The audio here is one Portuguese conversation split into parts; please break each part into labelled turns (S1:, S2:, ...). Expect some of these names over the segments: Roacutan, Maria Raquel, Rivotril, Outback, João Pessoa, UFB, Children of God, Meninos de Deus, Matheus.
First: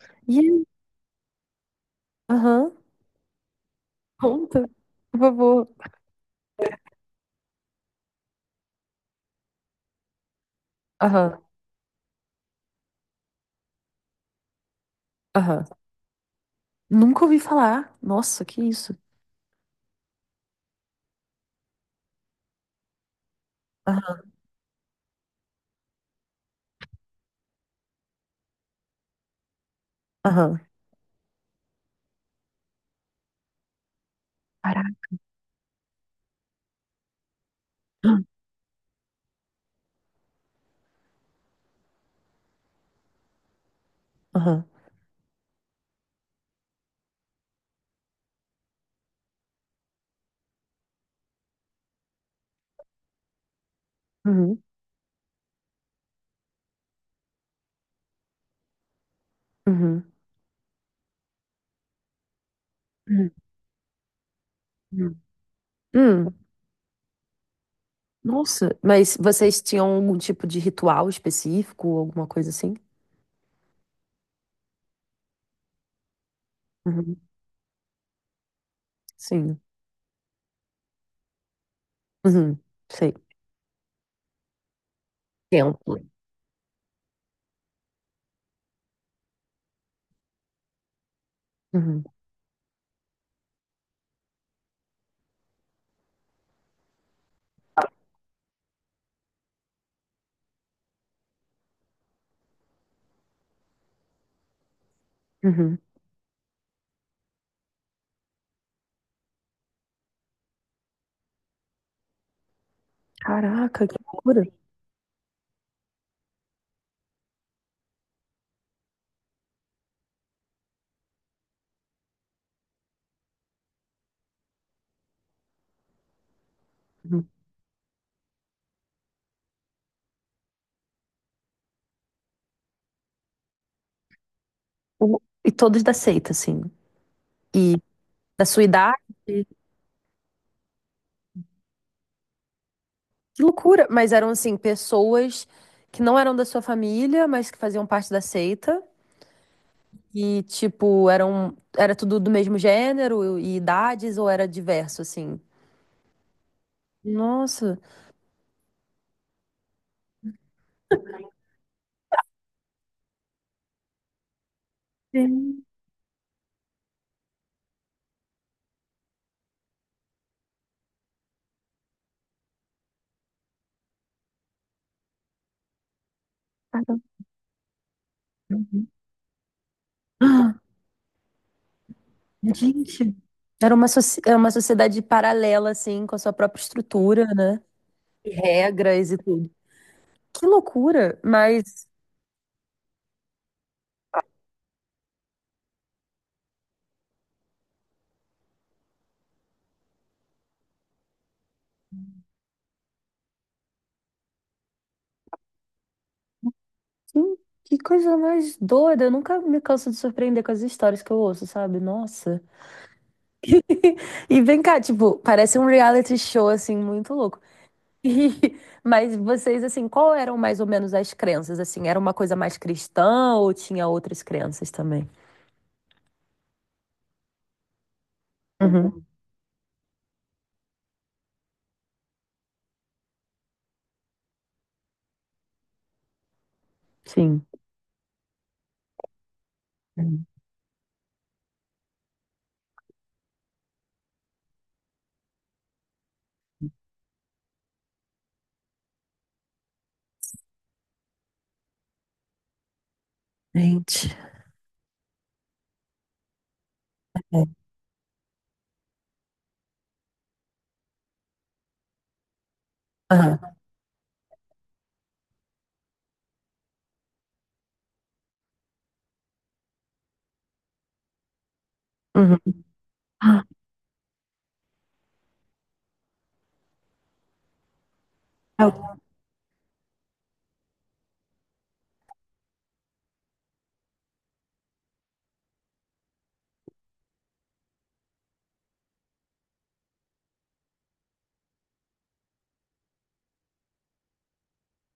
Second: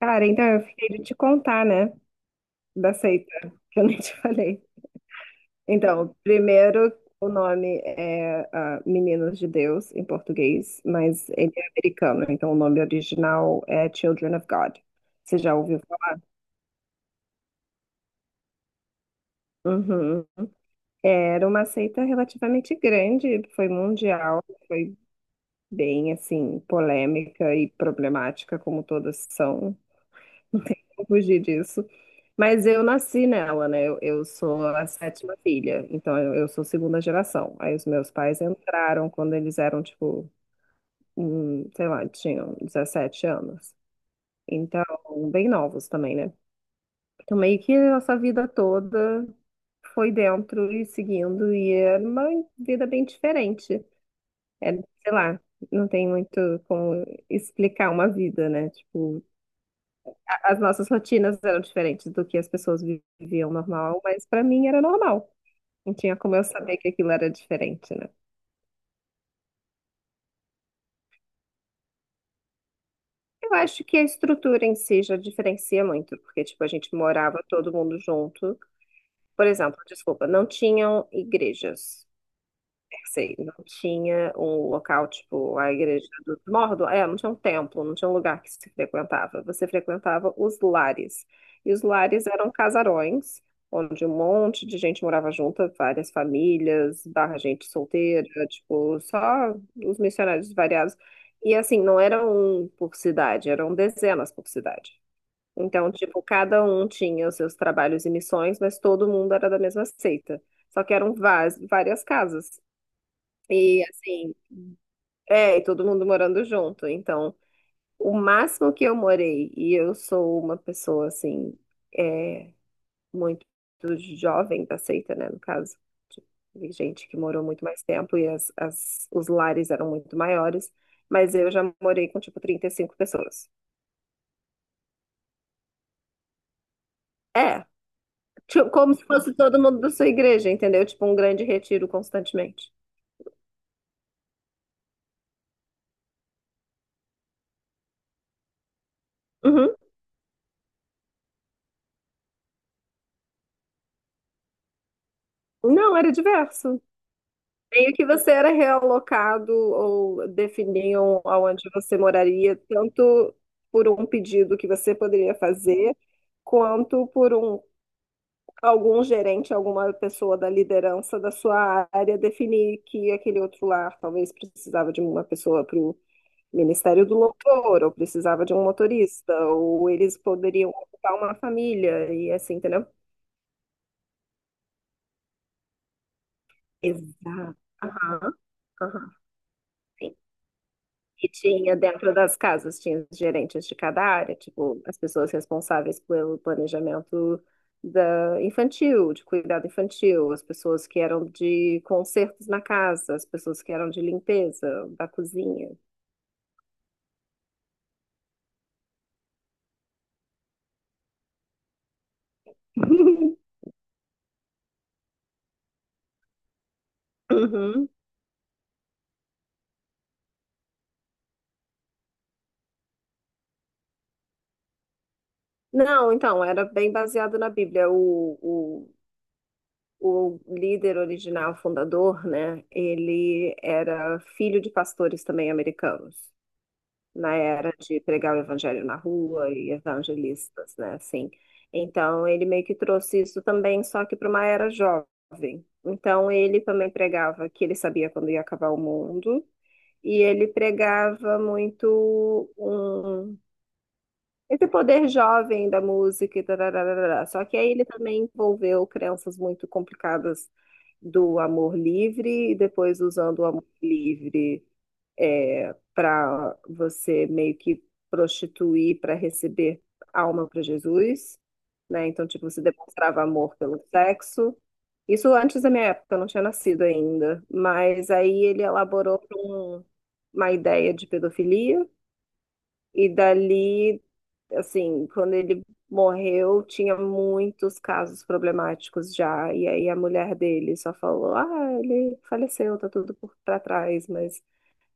S1: Cara,
S2: E
S1: então eu
S2: aí?
S1: fiquei de te contar, né,
S2: Aham.
S1: da seita, que eu nem te falei.
S2: Conta, por favor.
S1: Então, primeiro, o nome é Meninos de Deus, em português, mas
S2: Aham,
S1: ele é americano, então o nome original é Children of God. Você já
S2: aham.
S1: ouviu falar?
S2: Nunca ouvi falar. Nossa, que isso?
S1: Uhum. Era uma seita relativamente grande, foi
S2: Aham,
S1: mundial, foi bem, assim, polêmica e problemática, como todas são.
S2: aham.
S1: Não tem como fugir disso. Mas eu nasci nela, né? Eu sou a
S2: Caraca.
S1: sétima filha, então eu sou segunda geração. Aí os meus pais entraram quando eles eram, tipo, sei lá, tinham 17 anos.
S2: Aham.
S1: Então, bem novos também, né? Então, meio que a nossa vida toda foi dentro e seguindo, e era uma vida bem diferente.
S2: Uhum,
S1: É, sei lá, não tem muito como explicar uma vida, né? Tipo,
S2: uhum,
S1: as nossas rotinas eram diferentes do que as pessoas
S2: uhum,
S1: viviam normal, mas para mim era
S2: uhum.
S1: normal. Não tinha
S2: Hum,
S1: como eu saber que aquilo era diferente, né?
S2: Nossa, mas vocês tinham algum tipo de ritual específico, alguma coisa assim?
S1: Eu acho que a estrutura em si já diferencia muito, porque, tipo, a gente
S2: Uhum,
S1: morava todo mundo junto. Por
S2: sim.
S1: exemplo, desculpa, não tinham igrejas.
S2: Uhum, sei.
S1: Sei, não tinha um local tipo a
S2: Templo.
S1: igreja dos Mordo, é, não tinha um templo, não tinha um lugar que se frequentava. Você frequentava os lares. E os
S2: Uhum,
S1: lares eram casarões, onde um monte de gente morava junta, várias famílias, barra gente solteira, tipo, só os missionários variados. E assim, não era um por cidade, eram dezenas por cidade.
S2: uhum.
S1: Então, tipo, cada um tinha os seus trabalhos e missões, mas todo mundo era da mesma seita. Só que eram várias casas. E
S2: Caraca, que
S1: assim,
S2: loucura.
S1: é, e todo mundo morando junto. Então, o máximo que eu morei, e eu sou uma pessoa assim, é, muito jovem da seita, né? No caso, de gente que
S2: Uhum.
S1: morou muito mais tempo e os lares eram muito maiores, mas eu já morei com tipo 35 pessoas.
S2: O- E todos da seita, assim.
S1: É,
S2: E da sua
S1: tipo, como
S2: idade?
S1: se fosse todo mundo da sua igreja, entendeu? Tipo um grande retiro constantemente.
S2: Que loucura! Mas eram, assim, pessoas que não eram da sua família, mas que faziam parte da seita.
S1: Uhum.
S2: E, tipo, era tudo do mesmo gênero e idades, ou era diverso, assim?
S1: Não, era diverso.
S2: Nossa!
S1: Meio que você era realocado ou definiam aonde você moraria, tanto por um pedido que você poderia
S2: Sim.
S1: fazer, quanto por um, algum gerente, alguma pessoa da liderança da sua área definir que aquele outro lar talvez precisava de uma pessoa para o
S2: Caramba.
S1: Ministério do Louvor, ou precisava de um motorista, ou eles
S2: Ah,
S1: poderiam ocupar uma família, e assim, entendeu?
S2: gente. Era uma, soci- é uma sociedade paralela, assim, com a sua própria estrutura,
S1: Exato.
S2: né? E
S1: Aham,
S2: regras
S1: aham.
S2: e tudo. Que loucura!
S1: E tinha
S2: Mas
S1: dentro das casas, tinha os gerentes de cada área, tipo, as pessoas responsáveis pelo planejamento da infantil, de cuidado infantil, as pessoas que eram de consertos na casa, as pessoas que eram de limpeza da cozinha.
S2: que, que coisa mais doida! Eu nunca me canso de surpreender com as histórias que eu ouço, sabe? Nossa! E vem cá, tipo, parece um reality show, assim, muito louco.
S1: Uhum.
S2: E- mas vocês, assim, qual eram mais ou menos as crenças? Assim, era uma coisa mais cristã ou tinha outras crenças também?
S1: Não, então, era bem baseado na Bíblia.
S2: Uhum,
S1: O líder original, fundador, né? Ele era filho de pastores também americanos. Na
S2: sim.
S1: era de pregar o evangelho na rua e evangelistas, né? Assim. Então, ele meio que trouxe isso também, só que para uma era jovem. Então, ele também pregava que ele sabia quando ia acabar o mundo, e ele pregava muito um,
S2: Gente.
S1: esse poder jovem da música e tarararará. Só
S2: É.
S1: que aí ele também envolveu crenças muito complicadas do amor livre e depois
S2: Aham.
S1: usando o amor livre para você meio que prostituir para receber alma para Jesus, né? Então,
S2: Uhum.
S1: tipo, você demonstrava
S2: Ah,
S1: amor pelo sexo. Isso antes da minha época, eu não tinha nascido ainda, mas aí ele elaborou uma ideia de pedofilia e dali, assim, quando ele morreu, tinha muitos casos problemáticos já, e aí a mulher dele só falou: "Ah, ele faleceu, tá tudo por para trás", mas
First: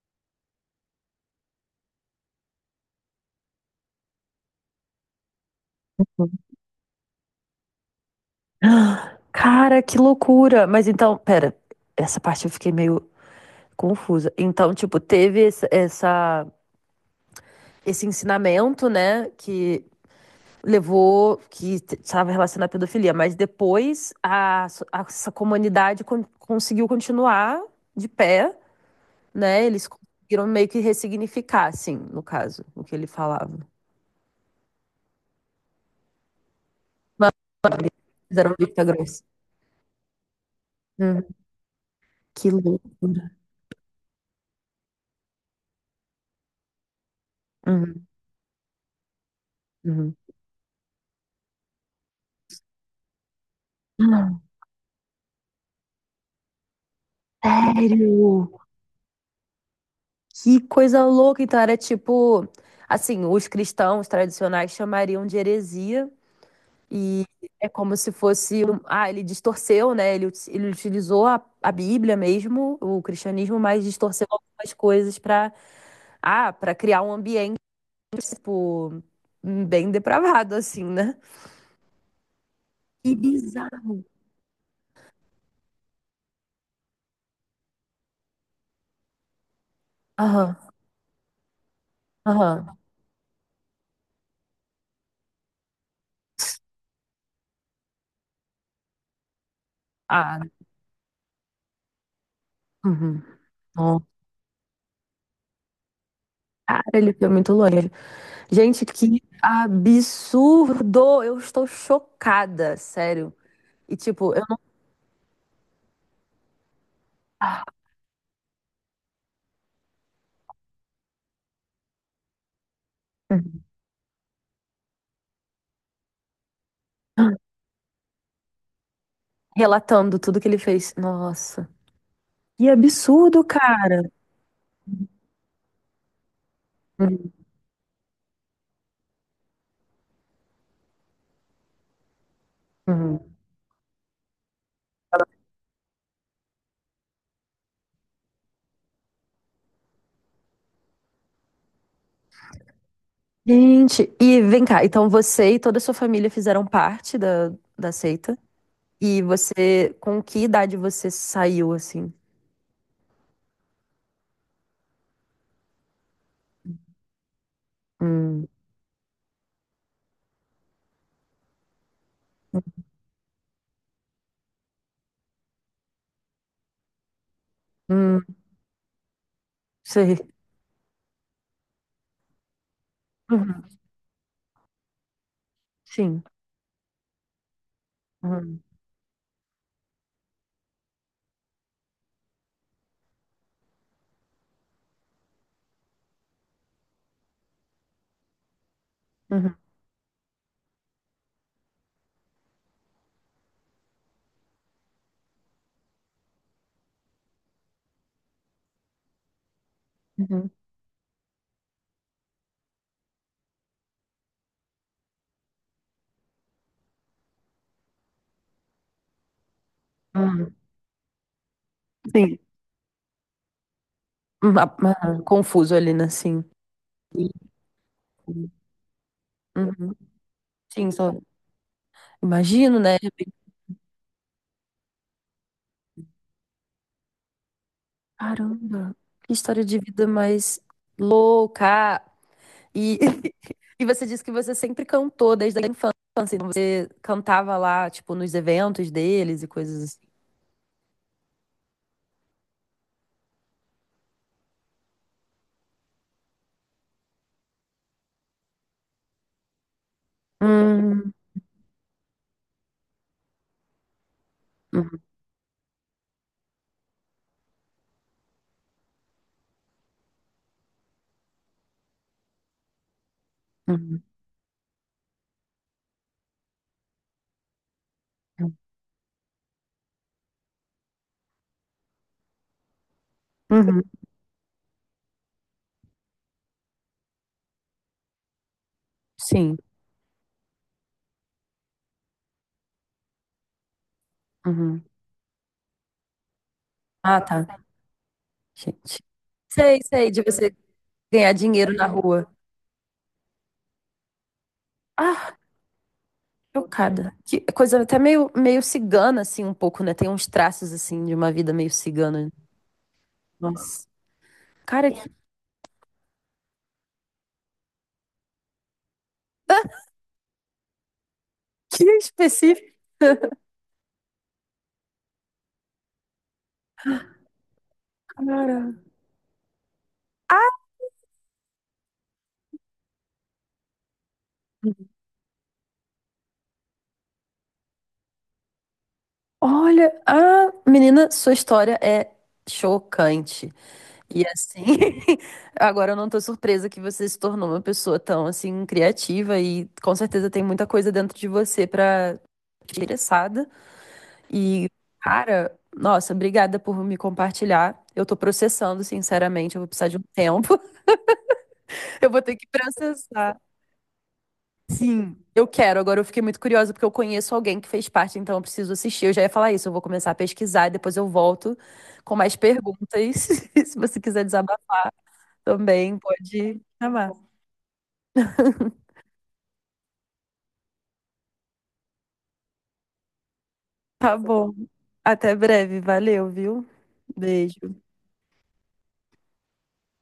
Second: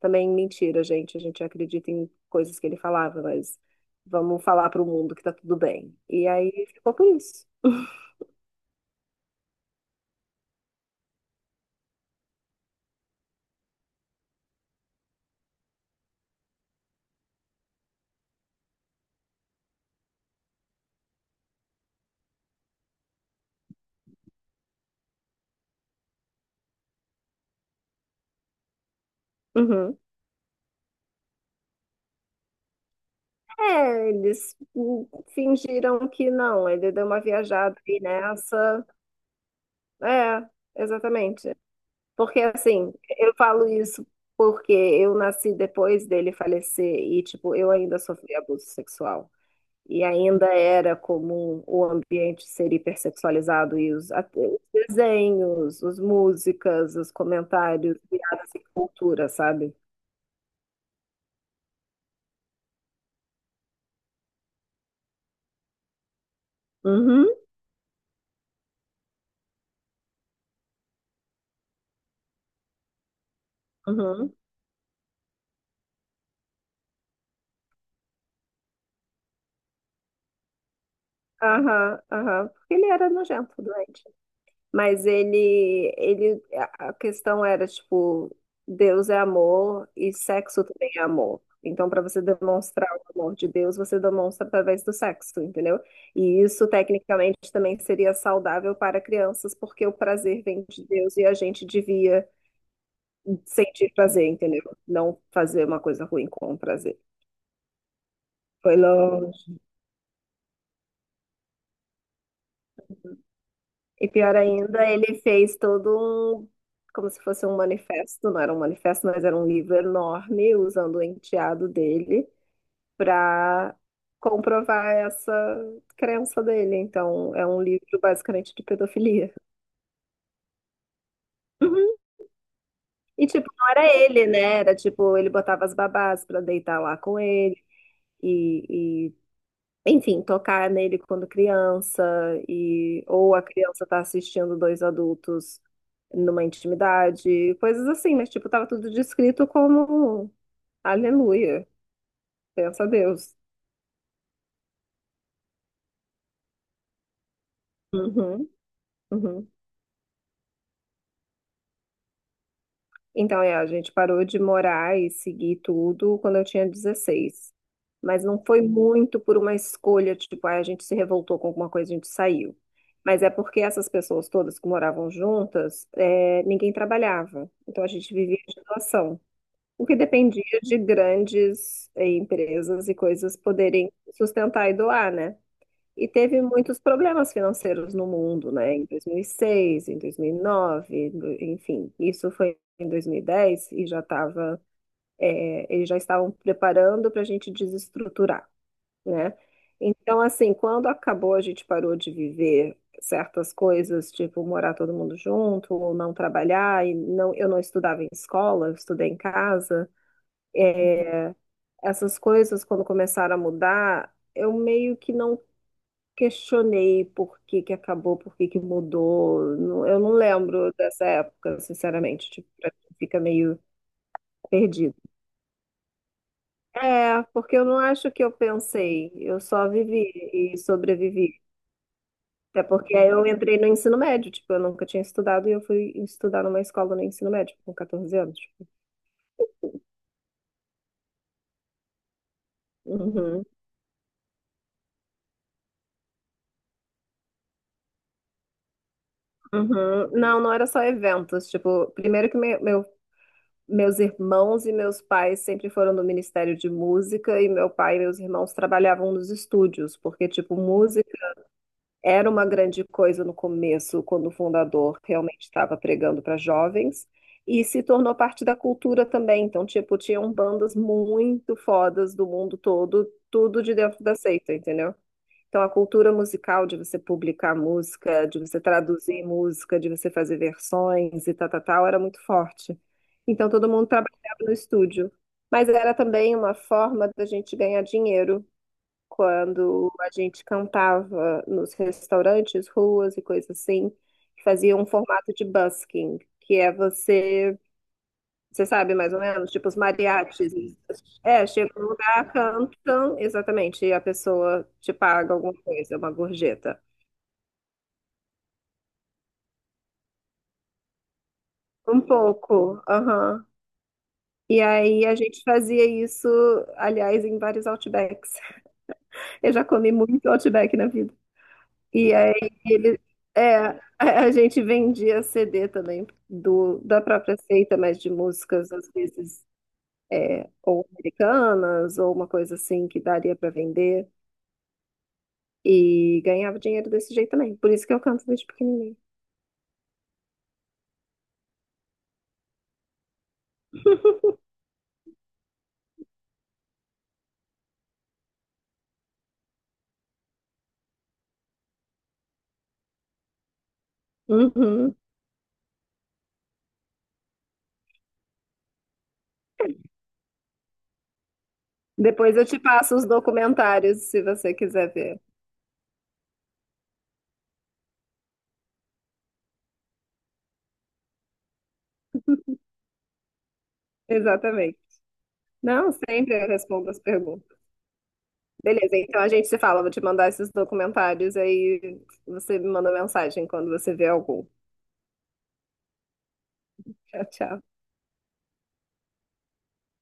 S1: também mentira, gente. A gente acredita em coisas que ele falava, mas vamos falar para o mundo que tá tudo bem. E aí ficou por isso.
S2: cara, que loucura! Mas então, pera, essa parte eu fiquei meio confusa. Então, tipo, teve esse, essa, esse ensinamento, né, que levou que estava relacionado à pedofilia, mas depois a, so- a- essa comunidade con- conseguiu continuar de pé, né? Eles
S1: Uhum.
S2: conseguiram meio que ressignificar, assim, no caso, o que ele falava.
S1: É, eles fingiram que não. Ele deu uma viajada
S2: Eles
S1: aí
S2: fizeram vista
S1: nessa.
S2: grossa.
S1: É,
S2: Uhum.
S1: exatamente. Porque
S2: Que
S1: assim,
S2: loucura.
S1: eu falo isso porque eu nasci depois dele falecer e, tipo, eu ainda
S2: Uhum,
S1: sofri abuso sexual. E
S2: uhum.
S1: ainda era comum o ambiente ser hipersexualizado e os, até os desenhos, as músicas, os comentários,
S2: Sério?
S1: piadas e cultura, sabe?
S2: Que coisa louca! Então era tipo, assim, os cristãos tradicionais chamariam de heresia. E
S1: Uhum,
S2: é como se fosse. Um- Ah, ele distorceu, né? Ele, ut- ele utilizou a Bíblia mesmo, o cristianismo, mas distorceu
S1: uhum.
S2: algumas coisas para ah, para criar um ambiente, tipo, bem depravado, assim, né?
S1: Aham, aham. Porque ele era
S2: Que
S1: nojento,
S2: bizarro.
S1: doente. Mas a questão era tipo, Deus é amor e
S2: Aham,
S1: sexo também é amor. Então, para você
S2: aham.
S1: demonstrar o amor de Deus, você demonstra através do sexo, entendeu? E isso, tecnicamente, também seria saudável para crianças, porque o
S2: Ah,
S1: prazer vem de Deus e a gente devia
S2: uhum.
S1: sentir
S2: Ó,
S1: prazer, entendeu? Não fazer uma coisa ruim com o
S2: cara,
S1: prazer.
S2: ele foi muito longe.
S1: Foi
S2: Gente, que
S1: longe.
S2: absurdo! Eu estou chocada, sério. E,
S1: E
S2: tipo,
S1: pior
S2: eu
S1: ainda, ele fez todo um, como se fosse um
S2: não.
S1: manifesto, não era um manifesto, mas era um livro enorme, usando o enteado dele para comprovar essa crença dele. Então, é um livro basicamente de pedofilia.
S2: Relatando tudo que ele fez. Nossa.
S1: Uhum.
S2: Que
S1: E
S2: absurdo,
S1: tipo, não era
S2: cara.
S1: ele, né? Era tipo, ele botava as babás para deitar lá com
S2: Uhum,
S1: ele. E, enfim, tocar nele quando criança e
S2: uhum.
S1: ou a criança tá assistindo dois adultos numa intimidade, coisas assim, mas tipo, tava tudo descrito como aleluia, pensa a Deus.
S2: Gente, e vem cá, então você e toda a sua família fizeram parte da, da seita?
S1: Uhum,
S2: E
S1: uhum.
S2: você, com que idade você saiu assim?
S1: Então, é, a gente parou de morar e seguir tudo quando eu tinha 16. Mas não
S2: Hum,
S1: foi muito por uma escolha, tipo, ah, a gente se revoltou com alguma coisa, a gente saiu. Mas é porque essas pessoas todas que moravam juntas, é, ninguém trabalhava. Então a gente
S2: hum,
S1: vivia de doação. O que
S2: sei.
S1: dependia de grandes, empresas e coisas
S2: Uhum,
S1: poderem sustentar e doar, né? E
S2: sim.
S1: teve muitos problemas financeiros no mundo,
S2: Uhum,
S1: né? Em 2006, em 2009, enfim, isso foi em 2010 e dez e já estava, eles já estavam preparando para a gente desestruturar, né?
S2: uhum,
S1: Então, assim, quando acabou, a gente parou de viver certas coisas, tipo morar todo mundo junto, ou não trabalhar, e não, eu não estudava em escola, eu estudei em casa.
S2: uhum,
S1: É, essas coisas, quando começaram a mudar, eu meio que não questionei por que que acabou, por que que mudou. Eu não
S2: uhum,
S1: lembro dessa época, sinceramente.
S2: sim.
S1: Tipo, pra mim fica meio
S2: Uhum,
S1: perdido.
S2: Confuso ali, né? Sim.
S1: É,
S2: Sim,
S1: porque eu não acho que eu
S2: sim.
S1: pensei. Eu só
S2: Uhum,
S1: vivi e
S2: sim, só
S1: sobrevivi. Até
S2: imagino,
S1: porque
S2: né? De
S1: aí eu
S2: repente,
S1: entrei no ensino médio, tipo, eu nunca tinha estudado e eu fui estudar numa escola no ensino médio com 14 anos. Tipo.
S2: caramba, que história de vida mais louca! E,
S1: Uhum,
S2: e você disse que você sempre cantou desde a infância, então você cantava lá, tipo, nos eventos deles e coisas assim.
S1: uhum. Não, não era só eventos. Tipo, primeiro que meu meus irmãos e meus pais sempre foram do Ministério de Música e meu pai e meus irmãos trabalhavam nos estúdios, porque, tipo, música
S2: Hum,
S1: era uma grande coisa no começo, quando o fundador
S2: uhum,
S1: realmente estava pregando para jovens, e se tornou parte da cultura também. Então, tipo, tinham bandas muito fodas do mundo todo, tudo de
S2: uhum,
S1: dentro da seita, entendeu? Então, a cultura musical de você publicar música, de você traduzir música, de você fazer versões e tal, tal, tal, era muito forte. Então, todo
S2: uhum,
S1: mundo trabalhava no estúdio. Mas era também uma forma da gente ganhar dinheiro
S2: sim.
S1: quando a gente cantava nos restaurantes, ruas e coisas assim, que fazia
S2: Uhum.
S1: um formato de busking, que é
S2: Ah, tá.
S1: você sabe
S2: Gente.
S1: mais ou menos? Tipo os
S2: Sei, sei, de
S1: mariachis.
S2: você ganhar
S1: É, chega
S2: dinheiro na
S1: no
S2: rua.
S1: lugar, cantam, exatamente, e a pessoa te paga
S2: Ah,
S1: alguma coisa, uma gorjeta.
S2: chocada. Que coisa até meio, meio cigana, assim, um pouco, né? Tem uns traços, assim, de uma vida meio
S1: Um
S2: cigana.
S1: pouco, aham.
S2: Nossa.
S1: E
S2: Cara,
S1: aí
S2: que,
S1: a gente fazia isso, aliás, em vários Outbacks. Eu já comi muito Outback na vida.
S2: que
S1: E aí
S2: específico,
S1: ele, é, a gente vendia CD também do, da própria seita, mas de músicas,
S2: cara.
S1: às vezes, é, ou americanas, ou uma coisa assim que daria para vender. E ganhava dinheiro desse jeito também. Por isso que eu canto desde pequenininha.
S2: Olha, ah, menina, sua história é chocante. E assim, agora eu não tô surpresa que você se tornou uma pessoa tão assim criativa e com certeza tem muita coisa dentro de você pra interessada. E
S1: Uhum.
S2: cara, nossa, obrigada por me compartilhar. Eu tô processando, sinceramente, eu vou precisar de um tempo. Eu vou ter
S1: Depois eu
S2: que
S1: te passo os
S2: processar.
S1: documentários, se você quiser
S2: Sim,
S1: ver.
S2: eu quero. Agora eu fiquei muito curiosa porque eu conheço alguém que fez parte, então eu preciso assistir. Eu já ia falar isso, eu vou começar a pesquisar e depois eu volto com mais perguntas. Se você quiser
S1: Exatamente.
S2: desabafar
S1: Não,
S2: também,
S1: sempre eu
S2: pode
S1: respondo as
S2: chamar.
S1: perguntas. Beleza, então a gente se fala. Vou te mandar esses documentários, aí você me manda mensagem quando você vê
S2: Tá
S1: algum.
S2: bom. Até breve. Valeu, viu?
S1: Tchau, tchau.
S2: Beijo.